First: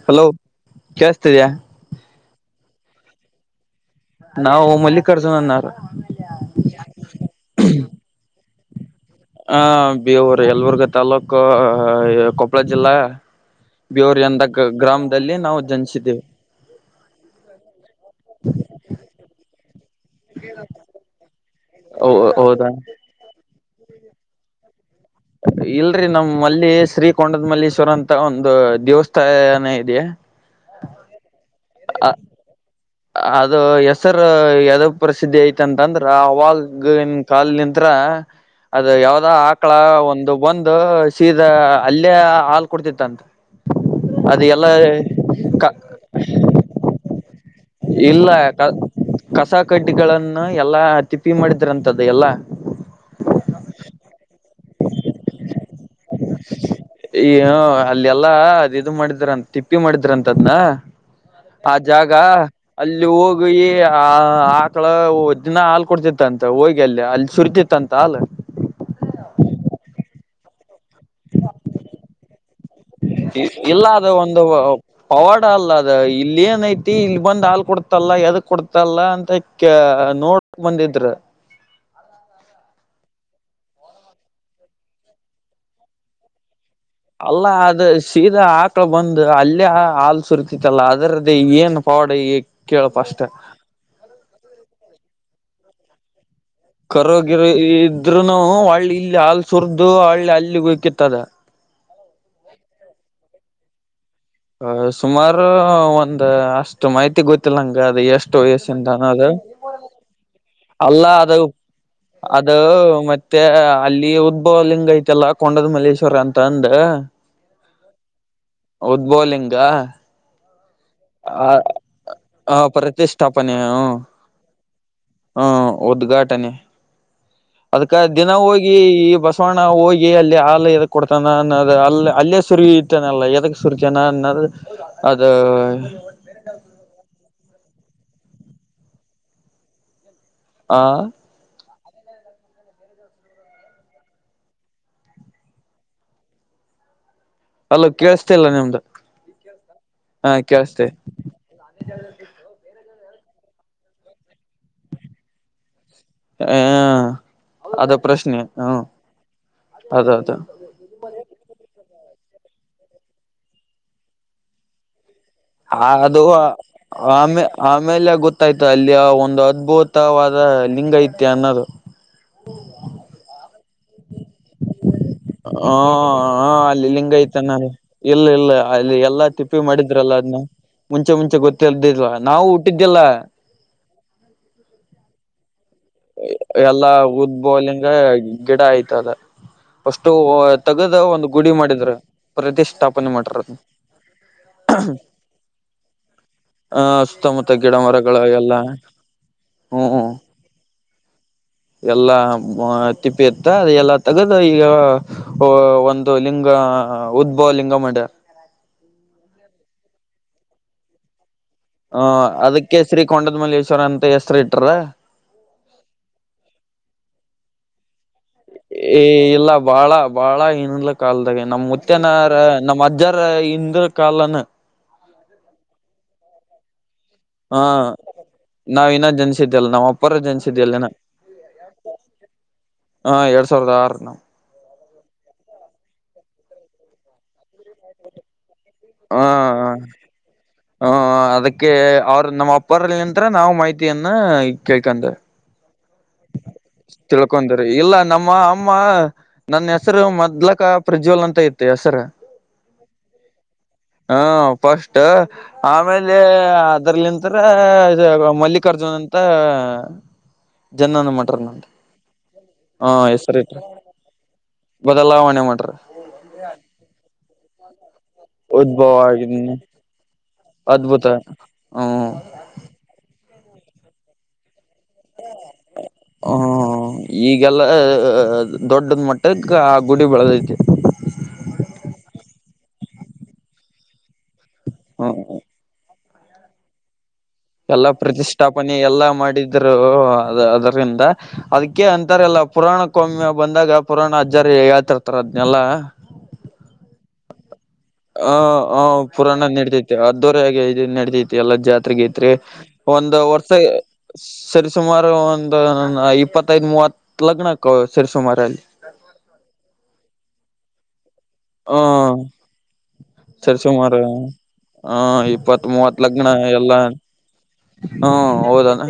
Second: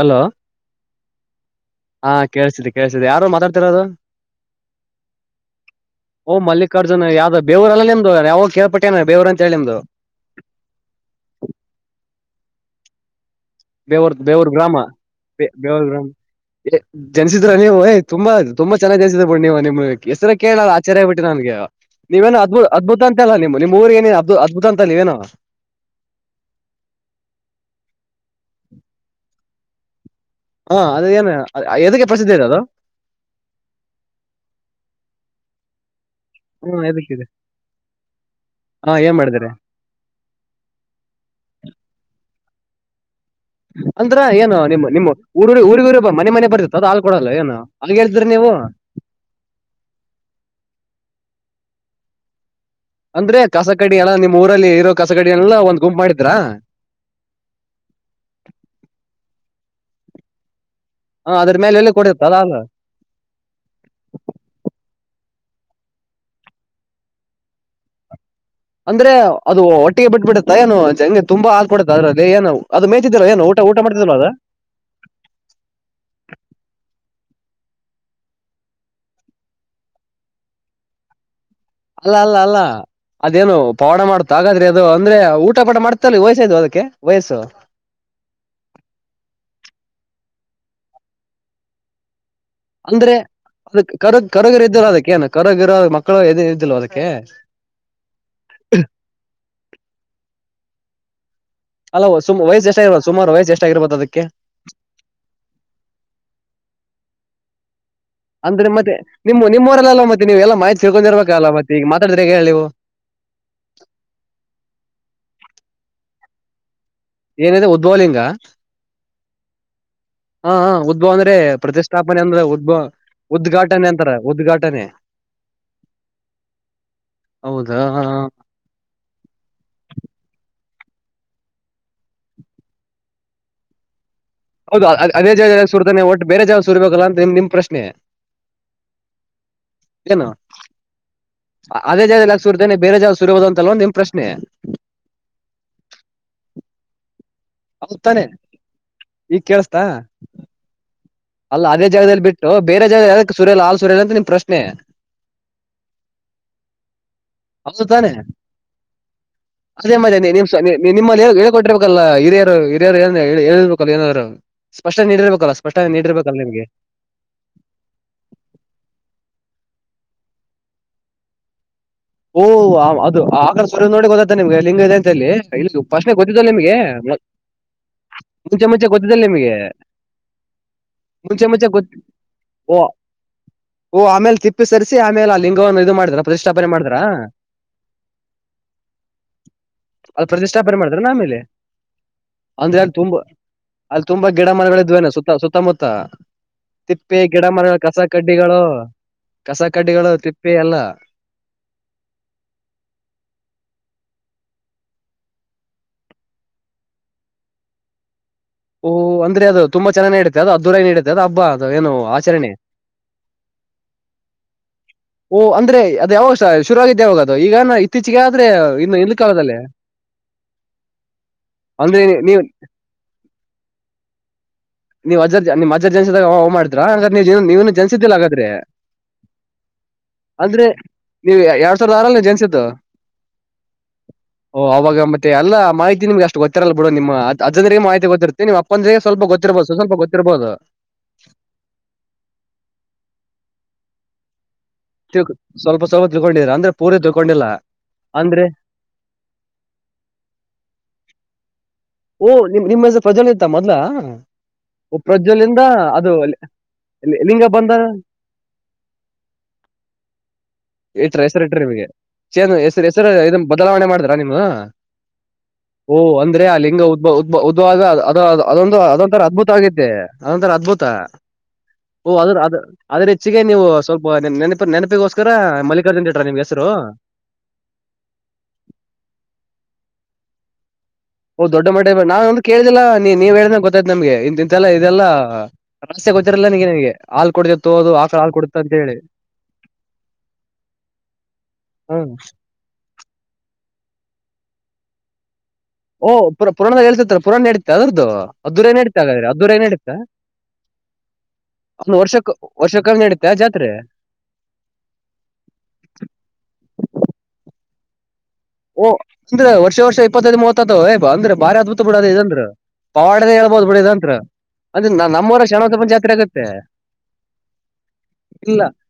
hello hello ಕೇಳಸ್ತಿದಿಯಾ ಕೇಳ್ಸ್ತಾತಿದೆ ಕೇಳ್ಸ್ತಾತಿದೆ ಯಾರು ಮಾತಡ್ತಿರೋದು ನಾವು ಮಲ್ಲಿಕಾರ್ಜುನನ್ನರು ಓ ಮಲ್ಲಿಕಾರ್ಜುನ್ ಯಾವ್ದ ಬೇವರಲ್ಲ ನಿಮ್ದ ಯಾವಾಗ ಕೇಳ್ಪಟ್ಟೇನ ಬೇವೂರ್ ಅಂತ ಹೇಳಿ ಹ ನಿಮ್ದು ಬವರ್ ಯಲ್ಬುರ್ಗ ತಾಲ್ಲೂಕು ಕೊಪ್ಪಳ ಜಿಲ್ಲಾ ಬೇವೂರ್ ಬೇವರ್ ಎಂದ ಬೇವೂರ್ ಗ ಗ್ರಾಮದಲ್ಲಿ ನಾವು ಜನಿಸಿದ್ದೇವೆ ಜನ್ಿಸಿದ್ರ ನೀವು ್ ತುಂಬಾ ತುಂಬ ಚೆನ್ನಾಗಿ್ ಜನ್ಸಿದ್ ಬೋಡ್ ನೀವು ನೀವು ಹೆಸರ ಕೇಳಲ್ಲ ಆಚಾರ್ಯಗ್ ಬಿಟ್ಟ ನನ್ಗೆ ನೀವೇನು ಅದ್ು ಹೌದಾ ಅದ್ಭು ಅಂತಲ್ಲ ನೀವು ಊ ನದ್ಬು ಇಲ್ರರಿ ನಮ್ಮ್ ಅಲ್ಲಿ ಶ್ರೀಕೊಂಡದ ಮಲ್ಲೇಶ್ವರ ಅಂತ ಒಂದು ದೇವಸ್ಥಾ ಇದೆಯಾ ಹಾ ಅದ ಏನು ಎದಕ್ಕೆ ಪ್ರಸಿದ್ಧಿ ಇದೆ ಅದು ಅದು ಹೆಸರು ಯದ ಪ್ರಸಿದ್ಧಿ ಐತಂತಂದ್ರ ಹ್ಮ್ ಅವಾಗನ್ ಎದಕ್ಕಿದೆ ಕಾಲ್ ನಿಂತ ಅದು ಹಾ ಏನ್ ಯಾವದ ಮಾಡಿದಿರಿ ಆಕಳ ಒಂದು ಬಂದು ಸೀದಾ ಅಲ್ಲೇ ಆ ಕೊಡ್ತಿತ್ತ ಅಂತ ಅಂ್ರ ಏನ ನಿಮ್ಮ್ ನಿಮ್ಮ ಊ ಕ ಊರಿಗರ ಮನೆ ಮನೆ ಬರ್ತಿತ್ತು ಅದು ಹಾಲ್ ಕೊಡಲ್ಲ ಏನ ಇಲ್ಲ ಕಸ ಕಡ್ಡಿಗಳಗಳನ್ನು ಎಲ್ಲಾ ತಿಪ್ಪಿ ಮಾಡ ಮಾಡ್ರಂತದ್ದು ಎಲ್ಲಾ ಅಂದ್ರೆ ಕಸಗಡ್ಡಿ ಎಲ್ಲ ನಿಮ್ ಊರಲ್ಲಿ ಇರೋ ಕಸಗಡ ಎಲ್ಲ ಒಂದ್ ಗುಂಪ ಮಾಡಿ ಏ ಅಲ್ಲ ಎಲ್ಲಾ ಅದು ಇದು ಮಾಡಿದ್ರಂತ ತಿಪ್ಪಿ ಮಾಡಿದ್ರಂತ ಅದ್ನ ಅದ್ರ ಆ ಮೇಲೆ ಎಲ್ಲಿ ಜಾಗ ಕೊಡುತ್ತ ಅಲ್ಲ ಅಲ್ಲಿ ಹೋಗಿ ಆ ಆಕಳ ದಿನ ಹಾಲ್ ಕೊಡ್ತಿತ್ತ ಅಂತ ಹೋಗಿ ಅಲ್ಲಿ ಅಲ್ಲಿ ಸುರಿತಿತ್ತಂತ ಹಾ ಅಂದ್ರೆ ಅದು ಒಟ್ಟಿಗೆ ಬಿಟ್ಟಬಿಡತ್ತ ಏೋ ಜಂಗೆ ತುಂಬಾ ಹಾಕ್ಕಡತ್ತ ಅ್ರದೇ ಏನು ಅದು ಮೇಯ್ತಿದ್ರು ಏನು ಊಟ ಊಟ ಇಲ್ಲ ಅದ ಮಾಡ್ತಿದ್ರು ಅದು ಒಂದು ಪವಾಡ ಅಲ್ಲ ಅದ ಇಲ್ಲ ಏನಐತಿ ಇಲ್ಲಿ ಬಂದ್ಲ್ ಕೊಡ್ತಲ್ಲ ಯದ ಕೊಡ್ತಲ್ಲ ಅಂತ ಕ ನೋಡ್ಕ್ ಬಂದಿದ್ರು ಅಲ್ಲ ಅಲ್ಲ ಅಲ್ಲ ಅದೇನು ಪವಾಡ ಮಾಡ್ತ ಹಾಗಾದ್ರೆ ಅದು ಅಂದ್ರೆ ಊಟ ಪಟ ಮಾಡ್ತಲ್ಲಿ ವಯ್ಸಯ್ು ಅದಕ್ಕೆ ವಯಸ್ಸು ಅಲ್ಲ ಅದ ಸೀದಾ ಹಾಕಳ ಬಂದು ಅಲ್ಲಯೇ ಹಾಲ್ ಸುರ್ತ ತ್ತಲ್ಲ ಅದರದ್ದೇ ಏನ್ ಫಾರ್ಡ್ ಅಂದ್ರೆ ಅದ ಕರ ಕರಗರ ಇದ್ದಾರ ಅದಕ್ಕೇಏನು ಕರಗರ ಮಕ್ಕಳು ಎದೆ ಕರೋಗಿರು ಇದ್ೂನು ಒಳ್ಳಿ ಇಲ್ಲಿ ಹಾಲ್ ಸುರ್ದು ಒಳ್ಳೆ ಅಲ್ಲಿಗೆ ಬಕಿತ್ತದ ಅಲ್ಲ ಸು ವಯಸ್ಸ ಎಷ್ಟಾಗಿರ್ಬ ಸುಾರು ವಸ್ ಎಷ್ಟಾಗಿರ್ಬತ್ತ ಅದಕ್ಕೆ ಹ ಸುಮಾರು ಒಂದ ಅಷ್ಟು ಮಾಹಿತಿ ಗೊತ್ತಿಲ್ಲಂಗ ಅ ಅದ ಎಷ್ಟು ಅಂದ್ರೆ ಮತ್ತೆ ವಯಸ್ಸಿಂದನ್ನೋದು ನಿಮ್ಮ ನಿಮ್ಮವರೆಲ್ಲ ಮತ್ತೆ ನೀವು ಎಲ್ಲ ಮಾಹಿತಿ ಅಲ್ಲ ಅದ ತಿಳ್ಕೊಂಡಿರ್ಬೇಕಲ್ಲ ಮತ್ತೆ ಈಗ ಮಾತಾಡಿದ್ರೆ ಹೇಗೆ ಹೇಳಿ ಅದು ನೀವು ಮತ್ತೆ ಅಲ್ಲಿ ಉದ್ಭವಲಿಿಂಗ ಐತೆಲ್ಲ ಕೊಂಡದ್ ಮಲ್ಲೇಶ್ವರ ಅಂತ ಅಂದ ಏನಿದೆ ಉದ್ವಲಿಂಗ ಉದ್ಭವಲಿಂಗ ಹದ ಉದ್ಭವ್ ಅಂದ್ರೆ ಆ ಪ್ರತಿಷ್ಠಾಪನೆ ಅಂದ್ರ ಆ ಉದ್ಭವ ಪ್ರತಿಷ್ಠಾಪನೆ ಉದ್ಘಾಟನೆ ಅಂತರ ಉದ್ಘಾಟನೆ ಹ್ಮ ಉದ್ಘಾಟನೆ ಹೌದಾ ಅದ್ಕ ದಿನ ಹೋಗಿ ಈ ಬಸವಣ್ಣ ಹೋಗಿ ಅಲ್ಲಿ ಹಾಲು ಇ ಕೊಡ್ತಾನ ಅನ್ನೋದು ಅಲ್ಲಿ ಅಲ್ಲೇ ಸುರಿತಾನ ಅಲ್ಲ ಎದಕ್ಕೆ ಸುರಿತಾನ ಅನ್ನೋದು ಹೌದು ಅ- ಅದು ಅದೇ ಜಾಗದಾಗ ಸುರಿತಾನೆ ಒಟ್ಟು ಬೇರೆ ಜಾವ ಸುರ್ಬೇಕಲ್ಲ ಅಂತ ನಿಮ್ ನಿಮ್ ಪ್ರಶ್ನೆ ಏನು ಆ ಅದೇ ಜಾವ ಎಲ್ಲಾಕ ಸುರ್ತೇನೆ ಬೇರೆ ಜಾವ ಸುರ್ಬೋದ ಅಂತಲ್ಲ ಒ ನಿಮ್ ಪ್ರಶ್ನೆ ಅಲ್ಲೋ ಹೌದ್ ತಾನೆ ಕೇಳ್ಸ್ತೇ ಇಲ್ಲ ನಿಮ್ದು ಈಗ ಕೇಳಸ್ತಾ ಹಾ ಕೇಳ್ಸ್ತೆೇ ಅಲ್ಲ ಅದೇ ಜಾಗದಲ್ಲಿ ಬಿಟ್ಟು ಬೇರೆ ಜಾಗ ಯ ಸುರ್ಯಲ್ ಹಾಲ್ ಸುರ್ಯಲ್ ಅಂತ ನಿಮ ಪ್ರಶ್ನೆ ಹ ಹೌದು ಅದ ತಾನೆ ಪ್ರಶ್ನೆ ಹ್ಮ್ ಅದೇ ಮದೇ ನಿಮ್ಮಲ್ಲಿ ಹೇಳಳ್ಕೊಿರ್ಬೇಕು ಲ್ಲ ಹಿರಿಯರು ಹಿರಿಯರು ಏ ಹೇಳಿರ್ಬೇಕಲ್ಲ ಏನಾದ್ರು ಸ್ಪಷ್ಟ ನೀಡಿರ್ಬೇಕಲ್ಲ ಸ್ಪಷ್ಟ ಅದು ಆಮೇ ಆಮೇಲೆ ಗೊತ್ತಾಯ್ತು ಅಲ್ಲಿ ಒಂದು ಹದ್ಬೂ ತವಾದ ಲಿಂಗಾಯತ್ಯ ಅನ್ನೋದು ಓಹ ಆ ಅದು ಆ ನೋಡಿ ಗೊತ್ತ ನಿಮ್ಗೆ ಲಿಂಗ ಇದೆ ಅಂತಲ್ಲಿ ಹ ಇ ಪ್ರಶ್ನೆ ಹ ಗೊತ್ತಿದ್ದಲ್ಲ ನಿಮಂೆ ಅಲ್ಲಿ ಲಿಂಗ ಐತನಲ್ಲ ಇಲ್ಲ ಇಲ್ಲ ಅಲ್ಲಿ ಎಲ್ಲಾ ತಿಪ್ಪಿ ಮಾಡಿದ್ರಲ್ಲ ಅದ್ನ್ನ ಮುಂಚೆ ಮುಂಚೆ ಗೊತ್ತಿದಿಲ್ವಾ ನಾವು ಓ ಹಊಟ್ಟಿದ್ದಲ್ಲ ಓ ಆಮೇಲೆ ತಿಪ್ಪಿ ಸರಿಸಿ ಆಮೇ ಆ ಲಿಂಗವನ್ನು ಇದು ಮಾಡಾರೆ ಪ್ರತಿ್ಠಪನೆ ಮಾಡತಾರೆ ಉದ್ಬೌಲಿಂಗ ಗಿಡ ಆಯ್ತ ಅದ ಅಷ್ಟು ಅಲ್ಲಿ ಪ್ರತಿಷ್ಠಾಪನೆ ತಗದ ಮಾಡಿದ್ರನ ಒಂದು ಆಮೇಲೆ ಗುಡಿ ಮಾಡಿದ್ರ ಅಂದ್ರೆ ಅಲ್ಲಿ ಪ್ರತಿಷ್ಠಾಪನೆ ತುಂಬಾ ಮಾಡ್ರ ಅದ ಅಲ್ಲಿ ತುಂಬಾ ಗಿಡ ಮರಗಳಿದ್ವೇನೆ ಸುತ್ತ ಸುತ್ತಮುತ್ತ ಆ ತಿಪ್ಪಿ ಗಿಡ ಸುತ್ತಮುತ್ತ ಮರಗಳು ಕಸ ಎಲ್ಲಾ ಕಡ್ಡಿಗಳು ಕಸ ಕಡ್ಡಿಗಳು ತಿಪ್ಪಿ ಎಲ್ಲ ಎಲ್ಲ ತಿಪ್ಪಿ ಇತ್ತ ಅ ಎಲ್ಲ ತಗದು ಈಗ ಒಂದು ಲಿಂಗ ಹಾ ಉದ್ಭವ ಲಿಂಗ ಮ ಓಹ ಅಂದ್ರೆ ಅದು ತುಂಬ ಚನ ನಡೆ ಅದುದದುೂರ ನಡೆ ಅದದು ಹಬ್ ಹ ಅದಕ್ಕೆ ಶ್ರೀ ಕೊಂಡದ ಮಲ್ಲೇಶ್ವರ ಅಂತ ಹೆಸ್ರು ಇಟ್ರ ಓಹ ಅಂದ್ರೆ ಅದ ಯಾವ ಶುರು ಆಗಿದ್ದಾವಾಗದು ಈಗ ಇತ್ತೀಚ ಏ ಇಲ್ಲ ಬಾಳ ಬಾಳ ಇನ್ನಂದಲ ಕಾಲದಾಗೆ ನಮ ಅಂದ್ರೆ ಮುತ್ತನಾರ ನೀವ್ ನಮ್ಮ್ ಅಜ್ಜರ ಇಂದ್ರ ಕಾಲನ ನೀವು ಅಜ ನಿಮ್ಜೆನ್ಸಿಗ ಹ ಮಾಡಿದ್ರಾ ಹ ನೀವನು ಜನಿಸಿದ್ದಿಲ್ಲ ಹಾಗಾದ್ರೆ ನಾವ್ ಇನ್ನ ಜನಿಸಿದ್ದಲ್ಲ ನಾವ್ ಅಪ್ಪರ ಅಂದ್ರೆ ಜನಿಸಿದ್ದಲ್ಲನ ನೀವು ಎರಡ್ ಸಾವಿರದ ಆರಲ್ಲಿ ಜನಿಸತ್ತುು ಹ ಎರಡ್ ಸಾವಿರದ ಆರು ನಾವ್ ಓ ಅವಾಗ ಮತ್ತೆ ಎಲ್ಲ ಮಾಹಿತಿಮ್ಗೆಷ್ಟ ಗೊತ್ತರಲ್ಲ ಬಿಡುಡಮಮ್ಮ ಅಜಂದರಿಗೆ ಮಾಹಿತಿ ಗೊತ್ತ ನಿವು ಅಪ್ಪ ಅಂದ್ರರಿಗೆ ಸ್ವಲ್ಪ ಗೊ ಹ ಹ ಅದಕ್ಕೆ ಅವ್ರ ನಮ್ಮ ಅಪ್ಪರಲ್ಲಿ ನಂತರ ನಾವ್ ಮಾಹ [unintelligible] ಸ್ವಲ್ಪ ಸ್ವಲ್ಪ ತಿಳ್ಕೊಂಡಿದ್ರ ಅಂದ್ರೆ ಪೂರ ತಿಳ್ಕೊಂಡಿಲ್ಲ ತಿಳ್ಕೊಂಡ್ರಿ ಇಲ್ಲ ನಮ್ಮ ಅಂದ್ರೆ ಅಮ್ಮ ನನ್ನ ಹೆಸರು ಮದ್ಲಕ್ಕ ಪ್ರಜ್ವಲ್ ಅಂತ ಇತ್ತು ಹೆಸರ ಓ ನಿಮ್ ನಿಮ್ಮ ಹೆಸರು ಪ್ರಜ್ವಲ್ ಇತ್ತ ಮೊದ್ಲ ಹ ಓ ಸ್ಟ್ ಪ್ರಜ್ವಲಿಂದ ಅದು ಆಮೇಲೆ ಲಿ- ಅದ್ರಲ್ಲಿಂತರ ಲಿಂಗ ಬಂದ ಮಲ್ಲಿಕಾರ್ಜುನ್ ಅಂತ ಜನನ ಹಿಟ್ರೂ ಮಾಡ್ರ ಹೆಸರ್ ಇಟ್ರೀ ನಂತ ನಿಮಗೆ ಚನ್ ಹೆಸ ಹ ಹೆಸರು ಇದ ಹೆಸರಿಟ್ರಿ ಬದಲಾವಣೆ ಮಾಡ್ರ ನಿಮ ಬದಲಾವಣೆ ಮಾಡ್ರಿ ಓ ಅಂದ್ರೆ ಅಲ್ಲಿ ಹದದ ಉದ್ವಾಗ ಅದ ಅದೊಂದು ಉದ್ಭವ ಅದೊಂಥರ ಅದ್ಭುತ ಆಗಿದೀನಿ ಆಗತ್ತೆ ಅದೊಂತರ ಅದ್ಭುತ ಹ್ಮ ಓ ಅದ ಅದ ಅದ್ರ ಹೆಚ್ಚಿಗೆ ನೀವು ಸ್ವಲ್ಪ ನೆ ಗೋಸ್ಕರ ಮಲ್ಲಿ ಹ ಈಗೆಲ್ಲ ದೊಡ್ಡದ ಮಟ್ಟದ ಆ ಗುಡಿ ಬೆಳೆದೈತಿ ಹೌ ದೊಡ್ಡ ಮಟ್ಟ ನಾಂದ ಕೇಳ್ದಿಲ್ಲಾ ನೀ ನೀವ್ ಹೇಳ್ದ ಗೊತ್ತಾಯ್ತ್ ನಮ್ಗೆ ಇಂತ ಇಂತೆಲ್ಲ ಇದೆಲ್ಲಾ ಹ್ಮ ಆಸ್ತೆ ಗೊರಲ್ಲ ನ ನೀಗೆ ನನ್ಗೆ ಎಲ್ಲ ಪ್ರತಿಷ್ಠಾಪನೆ ಎಲ್ಲಾ ಮಾಡಿದ್ರು ಅದರಿಂದ ಅದಕ್ಕೆ ಹ್ಮ ಅಂತಾರೆ ಎಲ್ಲ ಪುರಾಣ ಕೌಮ್ಯ ಬಂದಾಗ ಪುರಾಣ ಅಜ್ಜರಿ ಹೇಳತಿರ್ತಾರ್ ಓ ಪುರಾಣದ ಹೇಳ್ತಿತ ಪುರಾಣ ಅದ್ರದ್ದು ಹ ಅದ್ದೂರ ಹ ನಡೀತಾ ಹಾಗಾದ್ರೆ ಪುರಾಣದ ಅದ್ದೂರ ನಡತೈತಿ ನಡೀತಾ ಅದವರೆ ಇದು ನಡತೈತಿ ಎಲ್ಲ ಒಂದು ಜಾತ್ರೆಗೆೈತ್ರಿ ವರ್ಷಕ್ ವರ್ಷಕ್ಕಾಗಿ ಒಂದು ನಡೀತಾ ವರ್ಷ ಜಾತ್ರೆ ಸರಿಸುಮಾರು ಒಂದು ಇಪ್ಪತ್ತೈದ ಮೂವತ್ ಲಗ್ನ ಆತ ಸೇರ್ರಿಸುಮಾರ ಓ ಅಂದ್ರೆ ವರ್ಷ ವರ್ಷ ಇಪ್ಪತ್ತೈದು ಮೂವತ್ ಯಾತವ್ ಅಂದ್ರೆ ಬಾರಿ ಹ ಅದ್ಭುತ ಬಿಡದ ಇದಂದ್ರ ಪವಾಡದ ಸರಿ ಹೇಳ್ಬೋದು ಬಿಡಿ ಸುಮಾರು ಇದಂತ್ರ ಅಂದ್ರೆ ಹ ನ ನಮ್ಮವರ ಇಪ್ಪತ್ ಶಣವಂತಪ್ಪನ ಮೂವತ್ ಜಾತ್ರೆ ಲಗ್ನ ಆಗುತ್ತೆ ಎಲ್ಲಾ ಹ್ಮ ಇಲ್ಲ ಹೌದಣ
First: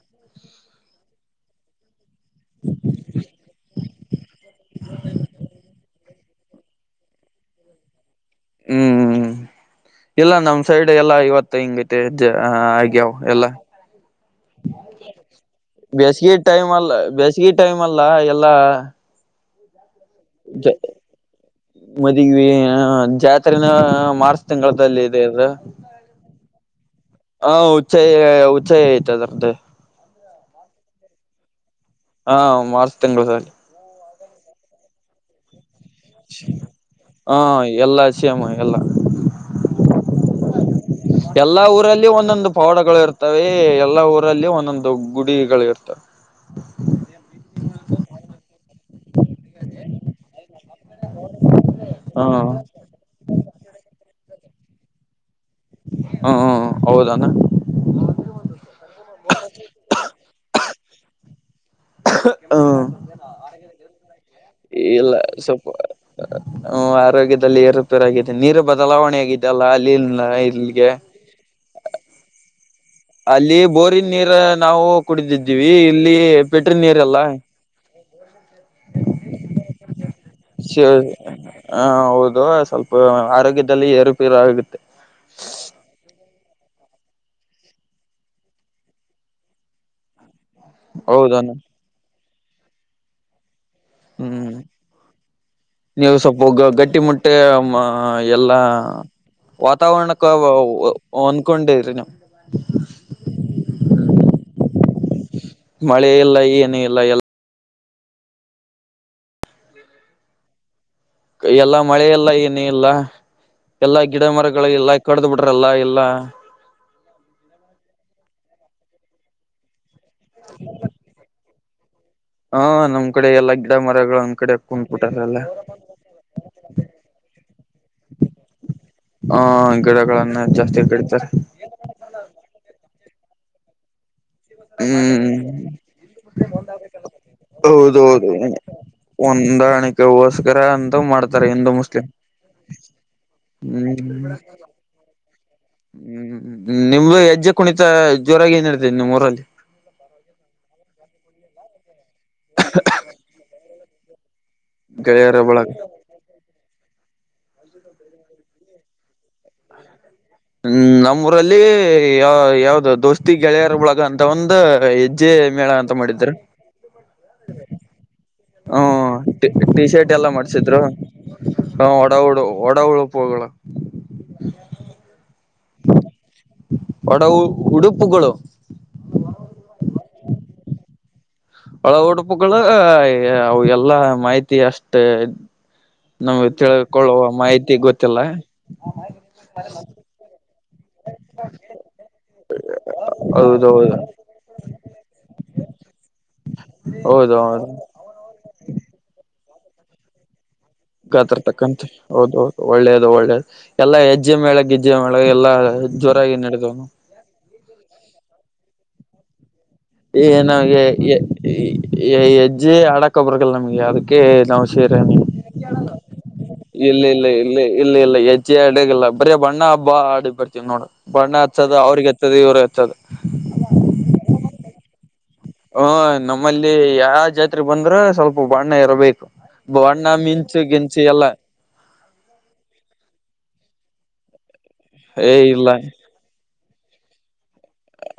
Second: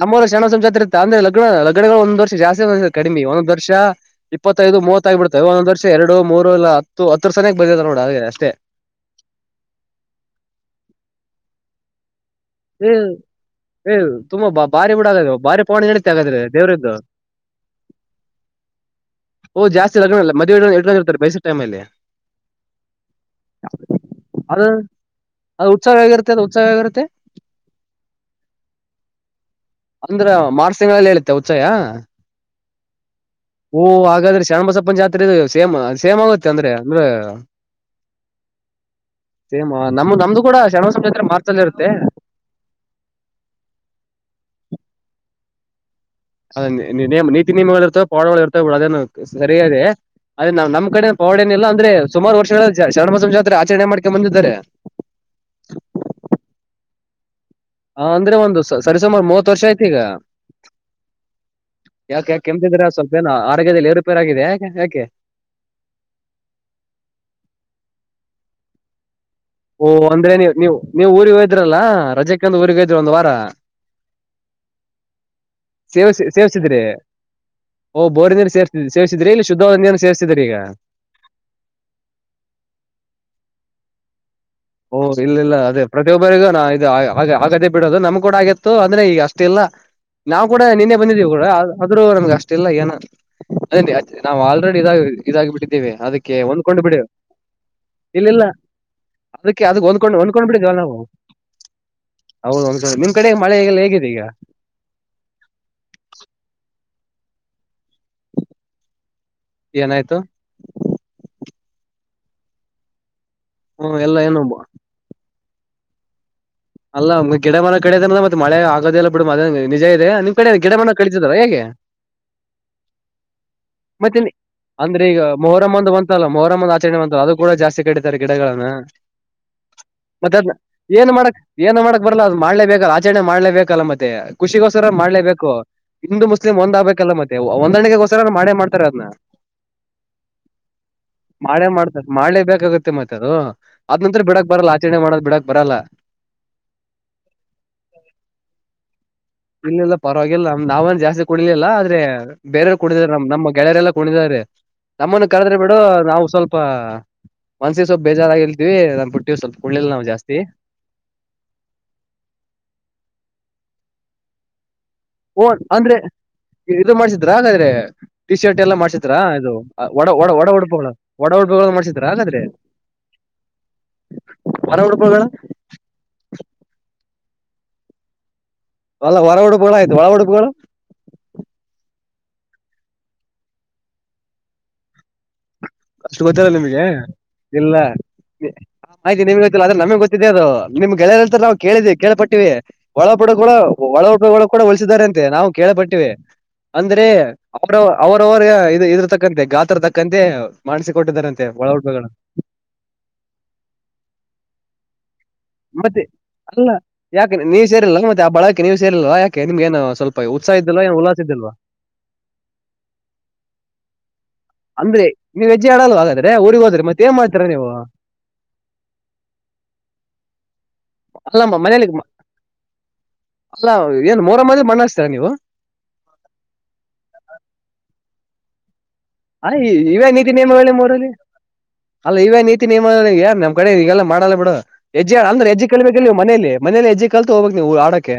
ನಮ್ಮರ ಶಷಣ ಸಂಸ ಅಂದ್ರೆ ಲಗ್ ಲಗ್ನಗಳು ಒಂದ ವರ್ಷ ಜಾಸ್ತಿ ಕಡಿಮೆ ಒಂದಂದು ವರ್ಷ ಇಪ್ಪತ್ತೈದು ಮೂತ್ತ್ತ ಆಗಿಬಿಡ್ತವೆ ಒಂದ ಒಂದ್ ವರ್ಷ ಎರಡು ಮೂರು ಇಲ್ಲ ಹತ್ತು ಹತ್ತು ಸನ ಬಿದೆ ನೋಡ ಹಾಗೆ ಅಷ್ಟೇ ಹ್ಮ್ ಇಲ್ಲ ನಮ್ ಸೈಡ್ ಎಲ್ಲಾ ಇವತ್ತು ಹಿಂಗೈತೆ ಏ ಹಾಗ್ಯಾವ ಎಲ್ಲ ಏ ತುಂಬಾ ಬಾ ಬಾರಿ ಬಿಡ ಹಾಗಾದ್ರೆ ಬಾರಿ ಪವನ ನಡೀತೆ ಬೇಸಿಗೆ ಹಾಗಾದ್ರೆ ಟೈಮ್ ದೇವ್ರದ್ದು ಅಲ್ಲ ಬೇಸಿಗೆ ಟೈಮ್ ಅಲ್ಲ ಎಲ್ಲ [inaudible] ಮದ್ವೆ ಇರ್ತಾರೆ ಬಯಸ ಟೈಮಲ್ಲಿ ಅ ಮದವಿ ಜಾತ್ರೆನ ಮಾರ್ಚ್ ತಿಂಗಳದಲ್ಲಿ ಇದೆ ಇದು ಅದು ಉತ್ಸವ ಆಗಿರುತ್ತೆ ಅದದು ಉತ್ಸವ ಆಗಿರುತ್ತೆ ಹಾ ಉಸಾಯ ಉಸಾಯ ಆಯ್ತ ಅದ್ರ್ದೆ ಅಂದ್ರ ಮಾರ್ಚ್ ತಿಂಗಳಲ್ಲಿ ಹೇಳುತ್ತೆ ಉಚ್ಚಾಯ ಹಾ ಮಾರ್ಚ್ ತಿಂಗಗಳು ಸರಿ ಓಹ ಹಾಗಾದ್ರೆ ಶರಣಬಸಪ್ಪನ ಜಾತ್ರೆದು ಸೇಮ್ ಸೇಮ್ ಆಗುತ್ತೆ ಅಂದ್ರೆ ಅಂದ್ರೆ ಹಾ ಎಲ್ಲಾ ಸಿೇಾಮ ಎಲ್ಲಾ ಸೇಮ್ ನಮ್ ನಮ್ದು ಕೂಡ ಶರಣ ಬಸಪ್ಪನ ಜಾತ್ರೆ ಮಾರ್ಚ್ ಅಲ್ಲಿ ಎಲ್ಲಾ ಇರುತ್ತೆ ಊರಲ್ಲಿ ಒಂದೊಂದು ಪವಾಡಗಳು ಇರ್ತವೆ ಎಲ್ಲಾ ಊರು ರಲ್ಲಿ ಒಂದೊಂದು ಗುಡಿಗಳು ಇರ್ತವೆ ಹ ನೀತಿ ನಿಯಮ ಪೋಡಗಳು ಇರ್ತವೆ ಬಿ ಅದೇ ಸರಿಯಾದ ಅ ಆದ್ರ ನ್ ನಮ್ಮ ಕಡೆ ಪೋಡ್ ಏನಲ್ಲ ಅಂದ್ರೆ ಹಾ ಸುಮಾರು ವರ್ಷ ಹೇಳ ಶರಣ ಮಾಸಂ ಜಾತ್ರೆ ಆಚರಣೆ ಮಾಡ್ಕೊಂಡ ಬಂದಿದ್ದಾರೆ ಹ್ಮ ಹೌದಾನ ಹ ಅಂದ್ರೆ ಒಂದು ಸರಿರಿಸುಮಾರ ಮೂವತ್ ವರ್ಷ ಐತಿ ಈಗ ಯಾಕೆ ಯಾಕೆ ಹ್ಮ್ ಕೆಮತಿದ್ರೆ ಸ್ವಲ್ಪ ಏನ ಆರೋಗ್ಯ ರಿಪೇರ್ ಆಗಿದೆ ಯಾೆ ಯಾಕೆ ಹ್ಮ ಆರೋಗ್ಯದಲ್ಲಿ ಏರುಪೇರಾಗಿದೆ ನೀರು ಬದಲಾವಣೆ ಆಗಿದ್ದ ಓಹ ಅಂದ್ರೆ ನೀವು ನೀವು ನೀವು ಊರಿಗೆ ಹೋಯದ್ರಲ್ಲ ರಜೆಕಂದ ಊರಿಗೆ ಹಯ ಅಲ್ಲಿ ಬೋರಿನ್ ನೀರ್ ನಾವು ಕುಡಿದಿದ್ದೀವಿ ಇಲ್ಲಿ ಸೇವಿಸಿ ಪೆಟ್ರಿ ಸೇವಿಸಿದ್ರಿ ನೀರೆಲ್ಲ ಓ ಬೋರ್ನೇ ಸೇಿದ್ರಿ ಇ ಶುದ ಸೇ ಶ ಹ ಹೌದು ಸ್ವಲ್ಪ ಆರೋಗ್ಯದಲ್ಲಿ ಏರುಪೇರು ಆಗುತ್ತೆ ಓ ಇಲ್ಲ ಇಲ್ಲ ಅದೇ ಪ್ರತಿಯೊಬ್ ರೆಗೂಾ ಇದು ಆಗದ ಬಿಡೋದು ನಮ್ ಕೂಡ ಆಗಿತ್ತು ಅಂದ್ರೆ ಈಗ ಅಷ್ಟ ಇಿಲ್ಲಲ್ಲ ನಾವವು ಕೂಡ ನಿನ್ನೆ ಬಂದಿದ್ದೀವಿ ಕೂಡ ಹೌದನು ಆದದ್ರೂ ನಮ್ಗ ಅಷ್ಟ ಇಲ್ಲ ಏನ ಅದ ನಾವು ಹ್ಮ್ ಆಲ್ರೆಡಿ ಇದಾಗ ಇದಾಗಿ ಬಿಟ್ಟಿದ್ದೇವಿ ನೀವು ಅದಕ್ಕೆ ಸ್ವಲ್ಪ ಹೊಂದ್ಕೊಂಡು ಬಿಡಿವು ಇಲ್ಲಿಲ್ಲ ಲ್ಲ ವಾತಾವರಣಕ್ಕೆ ಒಂದ್ಕೊಂಡಿದ್ರಿ ನೀವು ಹೌದ ಒಂದ್ಸ ನಿಮ್ ಕಡೆ ಮಳೆ ಹಗೆಲ್ಲ ಹೇಗಿದೆ ಈಗ ಎಲ್ಲ ಎಲ್ಲ ಏನಾಯ್ತು ಎಲ್ಲಾ ಮಳೆಲ್ಲಾ ಏನ ಇಲ್ಲ ಹ್ಮ್ ಎಲ್ಲಾ ಎಲ್ಲ ಗಿಡ ಏನು ಮರಗಳ ಇಲ್ಲ ಕಡ್ದು ಬಿ ಲ್ಲ ಎಲ್ಲ ಅಲ್ಲಮ್ ಗಿಡ ಮರ ಕಡ ಅದ ಅ್ರ ಮತ್ತ ಮಳೆ ಆಗದಿಲ್ಲಲ್ಲ ಬಿ ಮ ನಿಜ ಇ ನಿಮ್ ಕಡೆ ಗಿಡ ಬಣ್ಣ ಕಳಿಸದಾರ ಹೇಗೆ ಹ ನಮ್ ಕಡೆ ಎಲ್ಲಾ ಗಿಡ ಮತ್ತೆ ಮರಗಳು ಒಂದ್ ಕಡೆ ಅಂದ್ರೆ ಈಗ ಕುಂದ್ಬಿಟಾರಲ್ಲ ಮೊಹರಮ್ ಒಂದು ಬಂತಲ್ಲ ಮೊಹರಮ್ಮ ಒಂದ ಆಚರಣೆ ಬಂತ ಅದು ಕೂಡ ಜಾಸ್ತಿ ಕಡಿತಾರೆ ಗಿಡಗಳನ್ನು ಹ ಗಿಡಗಳನ್ನ ಮತ್ತದ ಜಾಸ್ತಿ ಏನ್ ಮಾಡ ಕಡಿತಾರೆ ಏನ್ ಮಾಡ ಬರಲ್ಲ ಅದು ಮಾಡ್ಲೇಬೇಕಲ್ಲ ಆಚರಣೆ ಮಾಡ್ೇಬೇಕ ಅಲ್ಲ ಮತ್ತೆ ಖುಷಿಗೋಸ್ಕರ ಮಾಡ್ಲೇಬೇಕು ಹ್ಮ್ ಹಿಂದ ಮುಸ್ಲಿಮ ಒಂದ್ ಆಗ್ಬೇಕಲ್ಲ ಮತ್ತೆ ಒಂದಣಗಗೋಸ್ಕರ್ರ ಹೌದೌದು ಮಾಡೇ ಮಾಡ್ತಾರೆ ಅದ್ನ್ನ ಹೊಂದಾಣಿಕೆಗೋಸ್ಕರ ಅಂತ ಮಾಡ್ತಾರೆ ಮಳೆ ಹಿಂದೂ ಮುಸ್ಲಿಂ ಮಾಡ್ತಾರೆ ಮಾಡಳೆ ಬೇಕಾಗುತ್ತೆ ಮತ್ತೆ ಅದು ಆದದ್ ನಂತತ್ರ ಹ್ಮ್ ಬಿಡಕ್ ಬರಲ್ಲ ಆಚರಣೆ ಮಾಡ ಬಿಡಕ್ ಬರಲ್ಲ ್ಮ ನಿಮ್್ದು ಹೆಜ್ಜೆ ಕುಣಿತ ಜೋರಾಗಿ ಏನ್ ಹಡ್ತೇ ನಿಮ್ಮ್ ಊರಲ್ಲಿ ತಿ ಕುಡಿಲಿಲ್ಲ ಆದ್ರೆ ಬೇರೆಯವರು ಕುಡಿದಿದ್ದಾರೆ ನಮ್ ನಮ್ಮ ಗೆಳರೆಲ್ಲಾ ಕುಡಿದಿದ್ದಾರೆ ನಮ್ಮನ್ನು ಗೆಳೆಯರ ಕರೆದ್ರೆ ಬಳಗ ಬಿಡು ನಾವು ಸ್ವಲ್ಪ ಸ್ವಪ ಮನ್ಸಿಗೆ ಸ್ವಪ ಬೇಜಾರಾಗಿರ್ತೀವಿ ನಾನ್ ಬಿುಟ್ಟೀ್ ಸ್ವಲ್ಪ ಕುಳ್ಳಿಲ್ ನಾವು ಜಾಸ್ತಿ ಹ್ಮ್ ನಮ್ಮ ಊರಲ್ಲಿ ಯಾವ ಯಾವ್ದ ದೋಸ್ತಿ ಗೆಳೆಯರ ಒಳಗ ಅಂತ ಒಂದು ಹೆಜ್ಜೆ ಓ ಮೇಳ ಅಂತ ಅಂದ್ರೆ ಮಾಡಿದ್ರ ಇದು ಮಾಡ್ಸಿದ್ರ ಹಾಗಾದ್ರೆ ಟಿ ಶರ್ಟ್ ಎಲ್ಲ ಹ್ಮ್ ಮಾಡ್ಸಿದ್ರಾ ಇದು ಟಿ ಒಡ ಶರ್ಟ್ ಎಲ್ಲಾ ಉಡುಪು ಮಾಡ್ಸಿದ್ರು ಒಡ ಉಡುಪು ಮಾಡ್ಸಿದ್ರ ಆದ್ರೆ ಳೋ ಹರ ಎಡ ಪ್ರೋಗಡ ಒಡ ಉಡುಪುಗಳು ಅಲ್ಲ ಹೊರ ಉಡುಪುಗಳು ಆಯ್ತು ಒಳ ಉಡುಪುಗಳು ಒಳ ಉಡುಪುಗಳು ಅವ ಎಲ್ಲಾ ಮಾಹಿತಿ ಅಷ್ಟೇ ಅಷ್ಟು ನಮ್ಗೆ ಗೊತ್ತಿಲ್ಲ ನಿಮ್ಗೆ ತಿಳ್ಕೊಳ್ಳುವ ಮಾಹಿತಿ ಗೊತ್ತಿಲ್ಲ ಆಯ್ತಿಮಗೆೊತ್ತಿಲ್ಲ ಅ್ರ ನಮಗ್ ಗೊತ್ತಿದೆ ಅದು ನಿಮ್ ಗೆಳೆಯರ ಹಂತ ನಾವು ಕೇಳಿದ್ದವಿ ಕಳ್ಪಟ್ಟಿವವಿ ಒಳ ಪಡೆ ಕೂಡ ಹೌದೌದು ಒಳ ಕೂಡ ಉಳಸಿದಿದ್ದಾರೆ ಅಂತೆ ನಾವು ಕೇಳ ಪಟ್ಟಿವೆ ಅಂದ್ರೆ ಹೌದೌದು ಅವ್ರ ಅವರವ್ರ ಇದ್ರ ತಕ್ಕಂತೆ ಗಾತ್ರರ್ ತಕ್ಕಂತೆ ಗಾತ್ರ ಮಾಡಿಸಿಕೊಟ್ಟಿದ್ದಾರಂತೆ ತಕ್ಕಂತೆ ಒಳಪಡಗಳನ್ನು ಹೌದು ಹೌದು ಒಳ್ಳೇದು ಒಳ್ಳೇದು ಎಲ್ಲ ಹೆಜ್ಜೆ ಮೇಳ ಗಿಜ್ಜೆ ಮೇಳ ಎಲ್ಲ ಮತ್ತೆ ಅಲ್ಲ ಯಾಕೆ ನೀವ್ ಸೇರಿಲ್ ಮತ್ತೆ ಆ ಬಳಕೆ ನೀವು್ ಸೇರಿಲ್ವಾ ಯಾಕೆ ನಿಮ್ಗೇನು ಸ್ವಲ್ಪ ಈ ಉತ್ಸಾಹ ಇದ್ದಿಲ್ವಾ ನಮ್ಗೆ ಏನು ಉಲ್ಲಾಸ ಇದ್ದಿಲ್ವಾ ಹೆಜ್ಜೆ ಹಡಕಬರ್ಲ್ಲ ನಮ್ಗೆ ಅದಕ್ಕೆ ನಾವ ಸರಿ ಅಂದ್ರೆ ನೀ ನೀವ್ ಹೆಜ್ಜೆ ಆಡಲ್ವಾ ಹಾಗಾದ್ರೆ ಊರಿಗೆ ಹೋದ್ರೆ ಇಲ್ಲ ಮತ್ತೆ ಏನ್ ಇಲ್ಲ ಮಾಡ್ತೀರಾ ಇ ನೀವು ಇಲ್ಲ ಇಲ್ಲ ಹೆಜ್ಡಲ್ಲ ಬರಿ ಬಣ್ಣ ನ ಬಾಡ್ ಬರ್ತೀವ್ ನೋಡು ಬಣ್ಣ ಅಲ್ಲ ಮ- ಹಚ್ಚದ ಮನೇಲಿ ಅವ್ರಿಗೆ ಹಚ್ಚದ ಇವ್ರಿಗೆ ಹಚ್ಚದು ಅಲ್ಲ ಏನ್ ಮೋರ ಮದ ಮಣ್ಣ ಹ್ತಾರ ನೀವು ಹ್ಮ ನಮ್ಮಲ್ಲಿ ಯಾವ ಜಾತ್ರೆ ಬಂದ್ರೆ ಸ್ವಲ್ಪ ಬಣ್ಣ ಇರಬೇಕು ಹ ಈ ಇವ್ಯ ಬಣ್ಣ ನೀತಿ ಮಿಂಚು ನಿಯಮಳಿ ಮೂೋರ ಗಿಂಚು ಎಲ್ಲ ಅಲ್ಲ ಇವ್ಯ ನೀತಿ ನಿಯಮಿಗೆ ಯಾರ ನಮ ಕಡೆ ಈಗಲ್ಲ ಮಾಡಲ್ಲ ಬಿಡಜ್ಜ ಏ ಅಂದ್ರೆಜ್ಜಿ ಇಲ್ಲ ಕಲಿಬೇಕಲ್ವ ಮನೇಲಿ ಮನೇ ಎಜ್ಜ ಕಲ್ತ ಹೋಗ್ಬೇಕಕ್ ನೀವುರು ಆಡೋಕ್ಕೆ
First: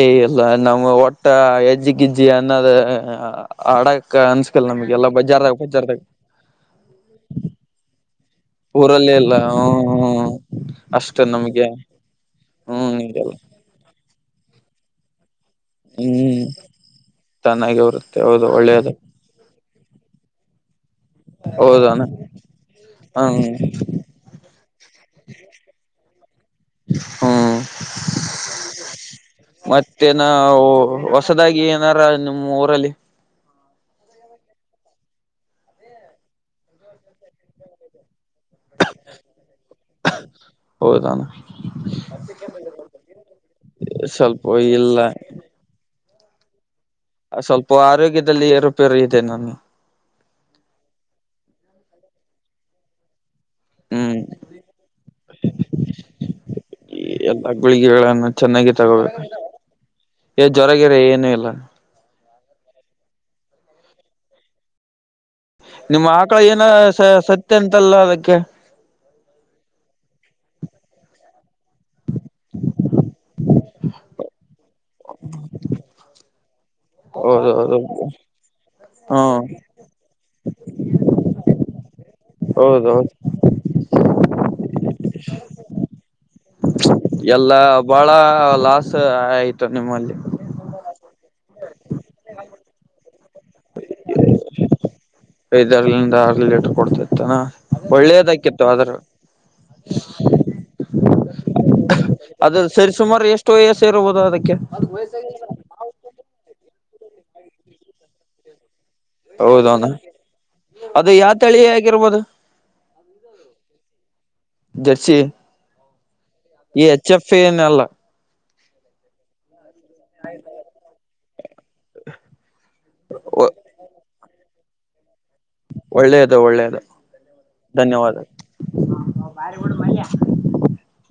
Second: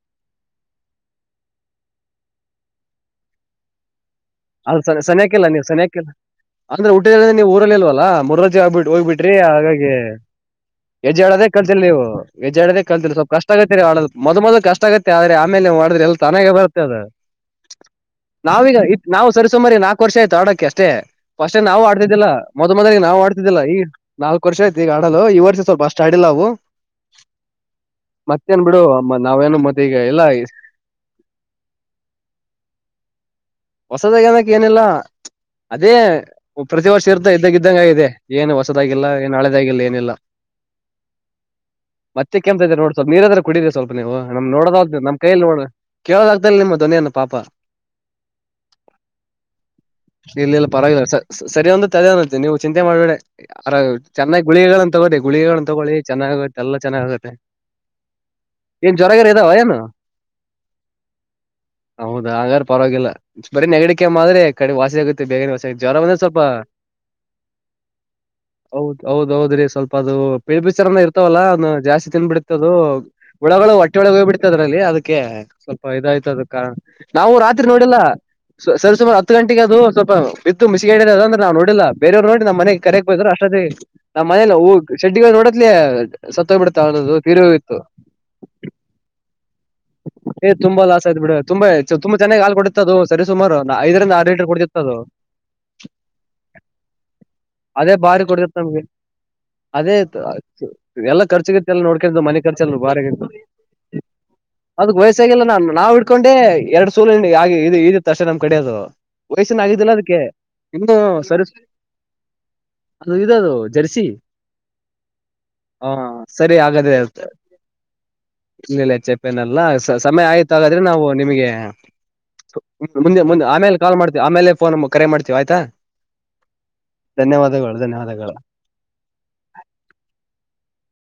ಏ ಇಲ್ಲ ನಮ್ ಒಟ್ಟ ಹೆಜ್ಜಿ ಗಿಜ್ಜಿ ಅನ್ನದ ಅಡ ಅನ್ಸ್ಕಲ್ ಅ ನಮಗೆಲ್ಲ ಸನ್ಯಕ್ಕಿಲ್ಲ ಬಜಾರ್ದಾಗ ನೀವು ಬಜಾರ್ದಾಗ ಸನ್ಯಕ್ಕಿಲ್ಲ ಅಂದ್ರೆ ಊಟಿದ ನೀವು ಊರಲ್ಲಿ ಇಲ್ವಲ್ಲ ಮುರ್ರಜೆ ಆಗ್ಬಿಟ್ಟ ಊರಲ್ಲೇ ಹೋಗ್ಬಿಟ್ರಿ ಇಲ್ಲ ಹಾಗಾಗಿ ಹ್ಮ್ ಅಷ್ಟ ಹೆಜ್ಜೆ ಹೇಳದೆ ನಮ್ಗೆ ಕಲ್ತಿ ನೀವು ಎಜಡ ಹ್ಮ್ ಕಲ್ ಸ್ವಲ್ಪ ನಿಗೆಲ್ಲ ಕಷ್ಟ ಆಗ ಮೊ ಮೊದಲು ಕಷ್ಟ ಆಗೆ ಆದ್ರೆ ಆಮೇಲೆ ಮಾಡಿದ್ರೆ ಎಲ್ಲ ಹ್ಮ್ ತನಾಗೆ ಬರುತ್ತೆ ಅದ ಚೆನ್ನಾಗಿ ಬರುತ್ತೆ ಹೌದು ನಾವೀಗ ಒಳ್ಳೇದು ನಾ ಸರಿಸುಮಾರಿ ನಾಕ ವರ್ ಆಯ್ತ ಆಡೋಕ್ಕೆ ಅಷ್ಟೇ ಸ್ಟ್ ನಾವು ಹೌದಾನ ಆಡ್ತಿದ್ದಿಲ್ಲ ಮೊದ ಮೊದಲಿಗೆ ನಾವು ಹ್ಮ್ ಆಡ್ತಿದ್ದಿಲ್ಲ ಈ ನಾಲ್ಕ ವರ್ಷ ಆಐತಿ ಈ ಆಡ ಈ ವರ್ಷ ಸ್ವಲ್ಪಷ್ಟ ಸ್ಟಾಡಿ ಲವು ಹ್ಮ ಬಿಡು ನ ಮತ್ತೇನ ಹೊಸದಾಗಿ ಏನಾರ ನಿಮ್ಮ್ ಊರಲ್ಲಿ ಹೊಸದ ನಕ ಏನಿಲ್ಲ ಅದೇ ಪ್ರತಿ ವರ್ಷ ಇರ್ತ ಇದ್ದಂಗ ಇದ್ದಂಗ ಇದೆ ಏನು ಹೊಸದಾಗಿಲ್ಲ ಏನು ಹಳೆದಾಗಿಲ್ಲ ಏನಿಲ್ಲ ಹೌದಾನ ಮತ್ತೆ ಕೆಮ್ತ ಇದದೆ ನೋಡ್ ಸ್ವಲ್ಪ ನೀರಾದ್ರೆ ಕುಡಿದರಿ ಸ್ವಲ್ಪ ನೀವು ನಮ್ ನೋಡೋದ ನಮ್ೈಯಲ್ಲಿ ನೋ ಕೇಳವಾಗಗ್ತಲ್ಲ ಮತ್ತೆ ಆ ಸ್ವಲ್ಪ ಆರೋಗ್ಯದಲ್ಲಿ ಏರುಪೇರು ಇದೆ ನಾನು ಇಲ್ಲ ಇಲ್ಲ ಪರವಾಗಿಲ್ಲ ಸರಿ ಅಂದ ಅದೇ ಅನತ್ತೆ ನೀವು ಚಿಂತೆ ಮಾಡ್ಬೇಡ ಅರ ಹ್ಮ್ ಚೆನ್ನಾಗ್ ಗುಳಿಗಳನ್ ತಗೋದೆೆ ಗುಳಿಗಳನ್ನ ತಗೊಳ್ಳಳಿ ಚೆನ್ನಾಗತ್ತ ಎಲ್ಲಾ ಚೆನ್ನಾಗಗತ್ತೆ ಎಲ್ಲ ಗುಳಿಗೆಗಳನ್ನು ಚೆನ್ನಾಗಿ ತಗೋಬೇಕು ಏ ಜ್ವರಗರ ಏನು ಇಲ್ಲ ಹೌದಾ ಹಂಗಾರ ಪರವಾಗಿಲ್ಲ ಬರೇ ನೆಗಡಿಕ ಆದ್ರೆ ಕಡೆ ವಾಸಿ ಆಗುತ್ತೆ ಬೇಗನೆಷ ಜ್ವರ ನಿಮ್ಮ ಒಂದ್ರ ಆಕಳ ಸ್ವಲ್ಪ ಏನ ಸ ಸತ್ಯ ಅಂತಲ್ಲ ಅದಕ್ಕೆ ಹೌದು ಹೌದೌದ್ರೀ ಸ್ವಲ್ಪ ಅದು ಪಿಳ ಬಚಾರನ ಇರ್ತವಲ್ಲಾ ಅ ಜಾಸ್ತಿ ತಿನ್ಬಿಡಿತ ಅದು ಹುಡಗಳು ಒಟ್ಟೆ ಹೋಗ್ ಬಿಡ್ತದ್ರಲ್ಲಿ ಅದಕ್ಕೆ ಸ್ವಲ್ಪ ಇದಾಯ್ತು ಅದ ನಾವು ರಾತ್ರಿ ನೋಡಿಲ್ಲ ಸುಾರಾರ್ ಹತ್ತು ಹ್ಮ ಗಂಟೆಗೆ ಅದು ಸ್ವಲ್ಪ ಬಿತ್ತು ಮುಿಸಿಸಿಿಗೆಡಿಲ್ಲ ಅ್ರ ನೋಡಿಲ್ಲ ಬೇರವ್ ನೋ ನಮ್ಮ ಮನೆಗೆ ಕರೆಗೆಕ್ಕೆೋ್ತಾ ಅಷ್ಟದೆ ನಮ್ಮ ಮನೇಲ್ಲ ಹ ಶೆಡ್ಡಿಗಳು ನೋಡತ್ಲ ಸತ್ತ ಹೋಗ್ಬ ಬಿಡತಾವ ಅನ್ನೋದು ತೀರು ಎಲ್ಲಾ ಹಿತ್ತು ಬಾಳ ಲಾಸ್ ಆಯ್ತು ನಿಮ್ಮಲ್ಲಿ ಏ್ುಂಬ ಲಾಸ್ ಆಯ್ತು ಬಿಡ ತುಂಬಾ ತುಂಬ ಚನ್ನಾಗಿ ಹಾಲ್ ಕೊಡಿತ ಅದು ಸರಿ ಸುಮಾರು ಐದರಿಂದ ಆರು ಲೀಟರ್ ಕೊಡ್ತಿತ್ತ ಅದು ಐದ್ರ್ಂದ ಆರ್ ಲೀಟರ್ ಕೊಡ್ತಾತ್ತಾನ ಅದೇ ಬಾರಿ ಕೊಡ್ತಿತ್ತು ಒಳ್ಳೇದಕಿತ್ತು ನಮ್ಗೆ ಆದದ್ರ ಅದೇ ಎಲ್ಲ ಖರ್ಚಗತ್ತು ಎಲ್ಲ ನೋಡ್ಕೊಂಡು ಮನೆ ಖರ್ಚು ಅದ್ರ ಎಲ್ಲ ಸರಿ ಬಾರಿಗ ಸುಮಾರು ಎಷ್ಟು ವಯಸ್ಸ ಇರಬಹುದು ಅದಕ್ಕೆ ಅದಕ್ ವಯಸ್ಸಾಗಿಲ್ಲ ನಾ ನಾವ್ ಇಡ್ಕೊಂಡೆ ಎರಡು ಸೂಲ ಆ ಇದು ಇದತ್ತು ತ ಅಷ್ಟೇ ನಮ್ ಕಡೆ ಅದು ಹೌದೌನ ವಯಸ್ಸಿನಾಗಿದ್ದಿಲ್ಲ ಅದಕ್ಕೆ ಇನ್ನು ಅದು ಯಾವ ಸ ತಳಿ ಆಗಿರ್ಬೋದು ಅದು ಇದದು ಜರ್ಸಿ ಜರ್ಸಿ ಹಾ ಸರಿ ಈ ಹಾಗಗದೆೇ ಎಚ್ ಹತ ಎಫ್ ಏನಲ್ಲ ಇಲ್ಲಿಲ್ಲ ಚೆಪೆನಲ್ಲ ಸಮಯ ಆಯ್ತು ಹಾಗಾದ್ರೆ ನಾವು ನಿಮಗೆ ಮುಂದೆ ಮುೆ ಆಮೇ ಕಾ ಮಾಡ್ತವಿ ಆಮೇ ೋ ಕರೆ ಮಾಡ್ತ ಒಳ್ಳೇದ ಒಳ್ಳೇದು ಧನ್ಯವಾದಗಳು ಧನ್ಯವಾದ ಧನ್ಯವಾದಗಳು ಹ ಬಾರಿ ಬಿಡ ಮಲ್ಯ